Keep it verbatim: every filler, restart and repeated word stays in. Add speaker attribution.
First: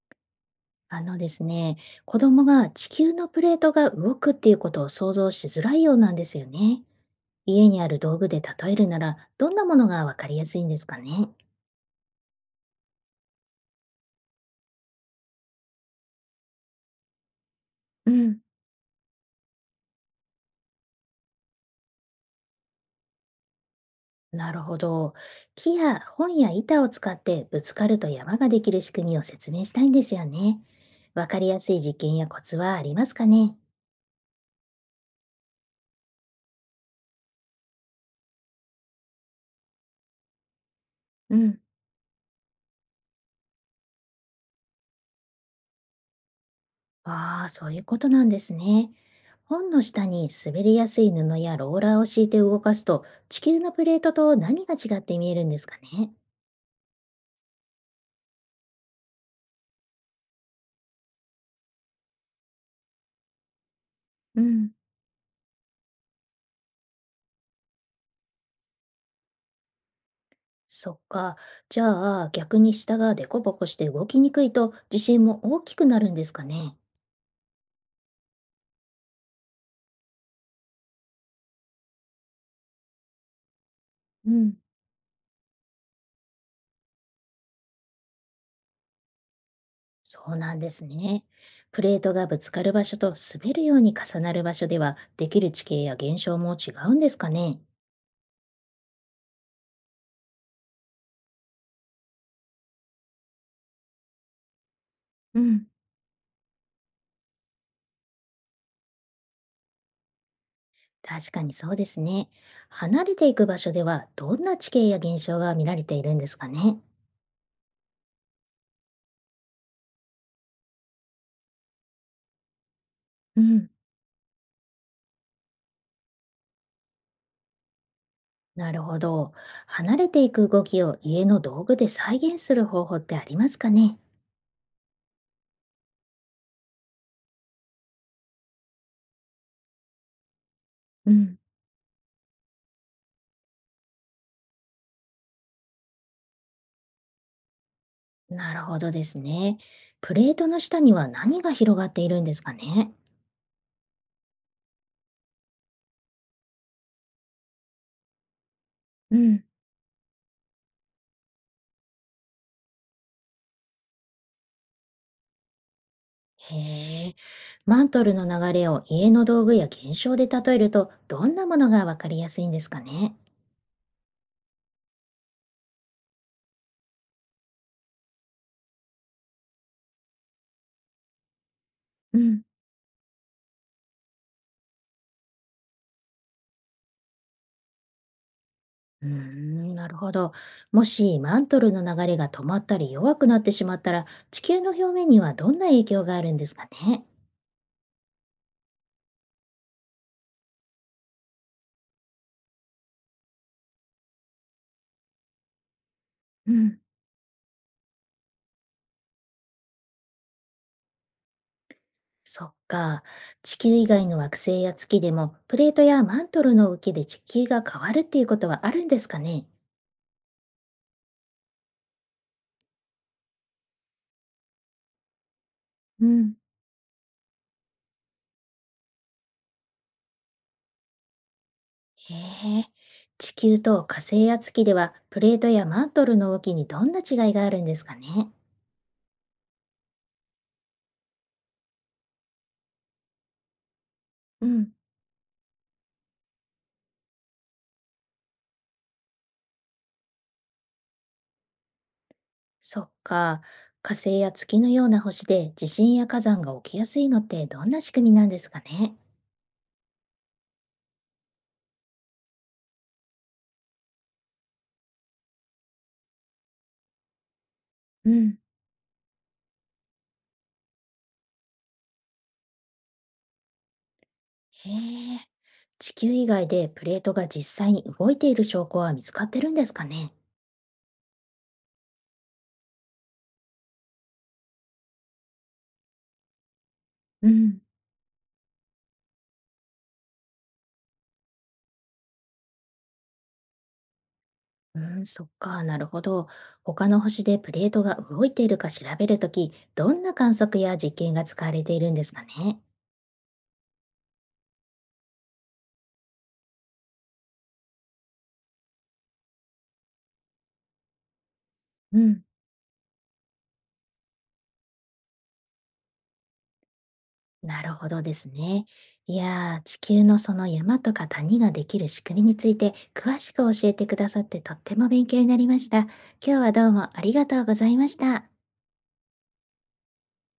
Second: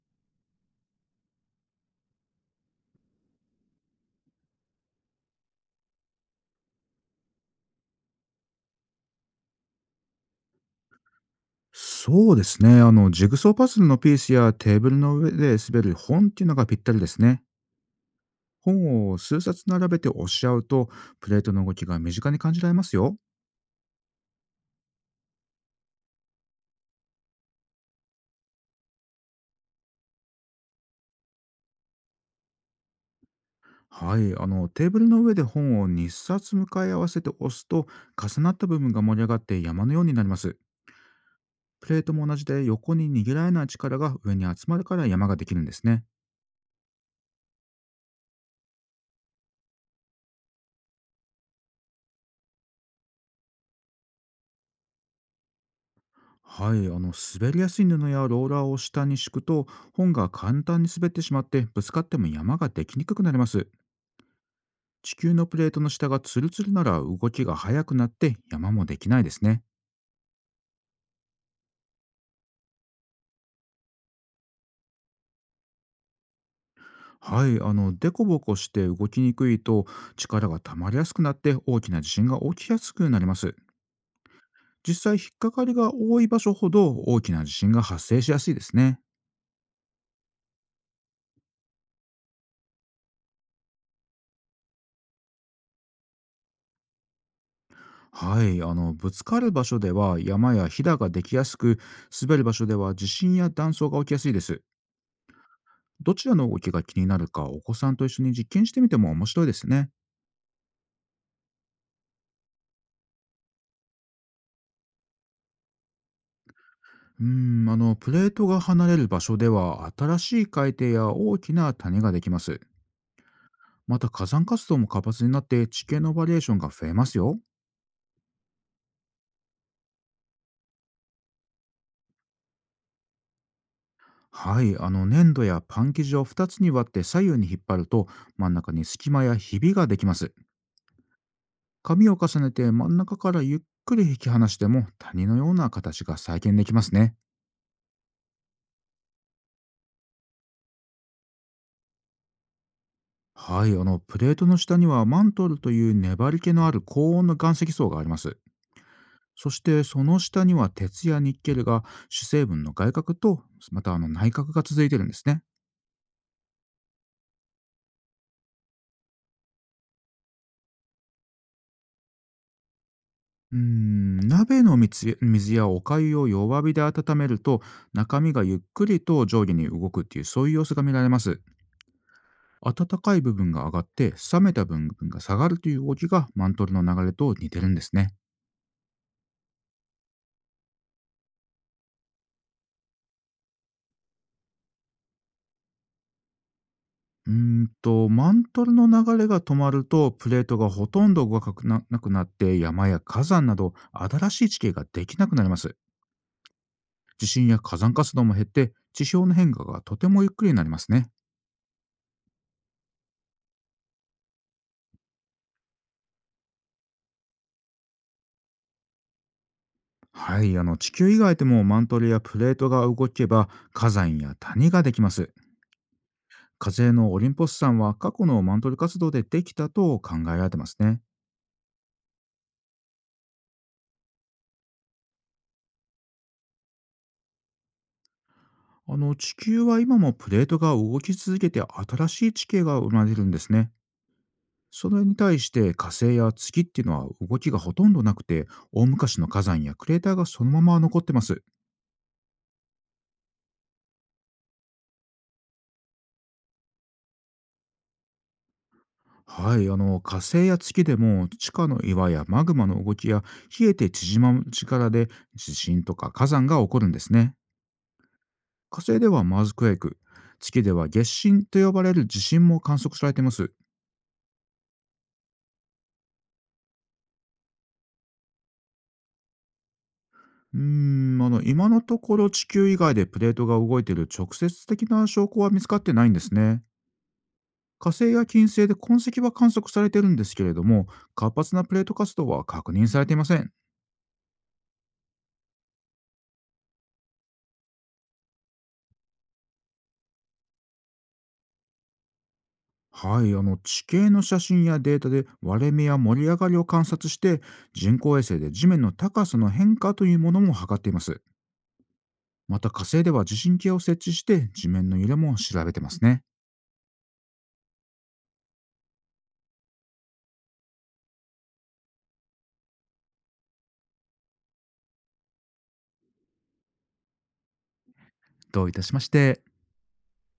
Speaker 1: あのですね、子供が地球のプレートが動くっていうことを想像しづらいようなんですよね。家にある道具で例えるなら、どんなものがわかりやすいんですかね。
Speaker 2: そうですね。あの、ジグソーパズルのピースやテーブルの上で滑る本っていうのがぴったりですね。
Speaker 1: うん、
Speaker 2: 本を数冊並べて押し合うと、プレートの動きが身近に感じられますよ。
Speaker 1: なるほど。木や本や板を使ってぶつかると山ができる仕組みを説明したいんですよね。わかりやすい実験やコツはありますかね。
Speaker 2: はい。あの、テーブルの上で本をにさつ向かい合わせて押すと、重なった部分が盛り上がって山のようになります。
Speaker 1: うん。
Speaker 2: プレートも同じで、横に逃げられない力が上に集まるから山ができるんですね。
Speaker 1: ああ、そういうことなんですね。本の下に滑りやすい布やローラーを敷いて動かすと、地球のプレートと何が違って見えるんですかね。
Speaker 2: はい。あの、滑りやすい布やローラーを下に敷くと、本が簡単に滑ってしまって、ぶつかっても山ができにくくなります。
Speaker 1: うん、
Speaker 2: 地球のプレートの下がツルツルなら、動きが速くなって山もできないですね。
Speaker 1: そっか。じゃあ、逆に下がデコボコして動きにくいと、地震も大きくなるんですかね。
Speaker 2: はい、あの、デコボコして動きにくいと、力が溜まりやすくなって大きな地震が起きやすくなります。
Speaker 1: うん、
Speaker 2: 実際、引っかかりが多い場所ほど大きな地震が発生しやすいですね。
Speaker 1: そうなんですね。プレートがぶつかる場所と滑るように重なる場所では、できる地形や現象も違うんですかね。
Speaker 2: はい、あの、ぶつかる場所では山やひだができやすく、滑る場所では地震や断層が起きやすいです。
Speaker 1: うん。
Speaker 2: どちらの動きが気になるか、お子さんと一緒に実験してみても面白いですね。
Speaker 1: 確かにそうですね。離れていく場所ではどんな地形や現象が見られているんですかね。
Speaker 2: うーん、あの、プレートが離れる場所では、新しい海底や大きな谷ができます。
Speaker 1: うん、
Speaker 2: また、火山活動も活発になって、地形のバリエーションが増えますよ。
Speaker 1: なるほど。離れていく動きを家の道具で再現する方法ってありますかね。
Speaker 2: はい、あの、粘土やパン生地をふたつに割って左右に引っ張ると、真ん中に隙間やひびができます。
Speaker 1: うん、
Speaker 2: 紙を重ねて真ん中からゆっくり引き離しても、谷のような形が再現できますね。
Speaker 1: なるほどですね。プレートの下には何が広がっているんですかね。
Speaker 2: はい、あの、プレートの下にはマントルという粘り気のある高温の岩石層があります。
Speaker 1: うん。
Speaker 2: そして、その下には鉄やニッケルが主成分の外核と、またあの内核が続いてるんですね。
Speaker 1: へえ、マントルの流れを家の道具や現象で例えるとどんなものがわかりやすいんですかね。
Speaker 2: うーん鍋の水水やお粥を弱火で温めると、中身がゆっくりと上下に動くっていう、そういう様子が見られます。
Speaker 1: うん。
Speaker 2: 温かい部分が上がって冷めた部分が下がるという動きが、マントルの流れと似てるんですね。
Speaker 1: うーん、なるほど。もしマントルの流れが止まったり弱くなってしまったら、地球の表面にはどんな影響があるんですかね。
Speaker 2: うーんとマントルの流れが止まると、プレートがほとんど動かななくなって、山や火山など新しい地形ができなくなります。
Speaker 1: うん、
Speaker 2: 地震や火山活動も減って、地表の変化がとてもゆっくりになりますね。
Speaker 1: そっか。地球以外の惑星や月でも、プレートやマントルの動きで地球が変わるっていうことはあるんですかね。
Speaker 2: はい、あの地球以外でもマントルやプレートが動けば火山や谷ができます。
Speaker 1: うん、
Speaker 2: 火星のオリンポス山は過去のマントル活動でできたと考えられてますね。
Speaker 1: へえ。地球と火星や月では、プレートやマントルの動きにどんな違いがあるんですかね。
Speaker 2: あの地球は今もプレートが動き続けて新しい地形が生まれるんですね。
Speaker 1: うん。
Speaker 2: それに対して、火星や月っていうのは動きがほとんどなくて、大昔の火山やクレーターがそのまま残ってます。
Speaker 1: そっか。火星や月のような星で地震や火山が起きやすいのってどんな仕組みなんですかね。
Speaker 2: はい、あの火星や月でも、地下の岩やマグマの動きや冷えて縮まる力で地震とか火山が起こるんですね。
Speaker 1: うん。
Speaker 2: 火星ではマーズクエイク、月では月震と呼ばれる地震も観測されています。
Speaker 1: へえ。地球以外でプレートが実際に動いている証拠は見つかってるんですかね。
Speaker 2: うーん、あの今のところ、地球以外でプレートが動いている直接的な証拠は見つかってないんですね。
Speaker 1: うん。
Speaker 2: 火星や金星で痕跡は観測されているんですけれども、活発なプレート活動は確認されていません。
Speaker 1: うん、そっか、なるほど。他の星でプレートが動いているか調べるとき、どんな観測や実験が使われているんですかね。
Speaker 2: はい、あの地形の写真やデータで割れ目や盛り上がりを観察して、人工衛星で地面の高さの変化というものも測っています。
Speaker 1: うん。
Speaker 2: また、火星では地震計を設置して地面の揺れも調べてますね。
Speaker 1: なるほどですね。いやー、地球のその山とか谷ができる仕組みについて詳しく教えてくださってとっても勉強になりました。今日はどうもありがとうございました。
Speaker 2: どういたしまして。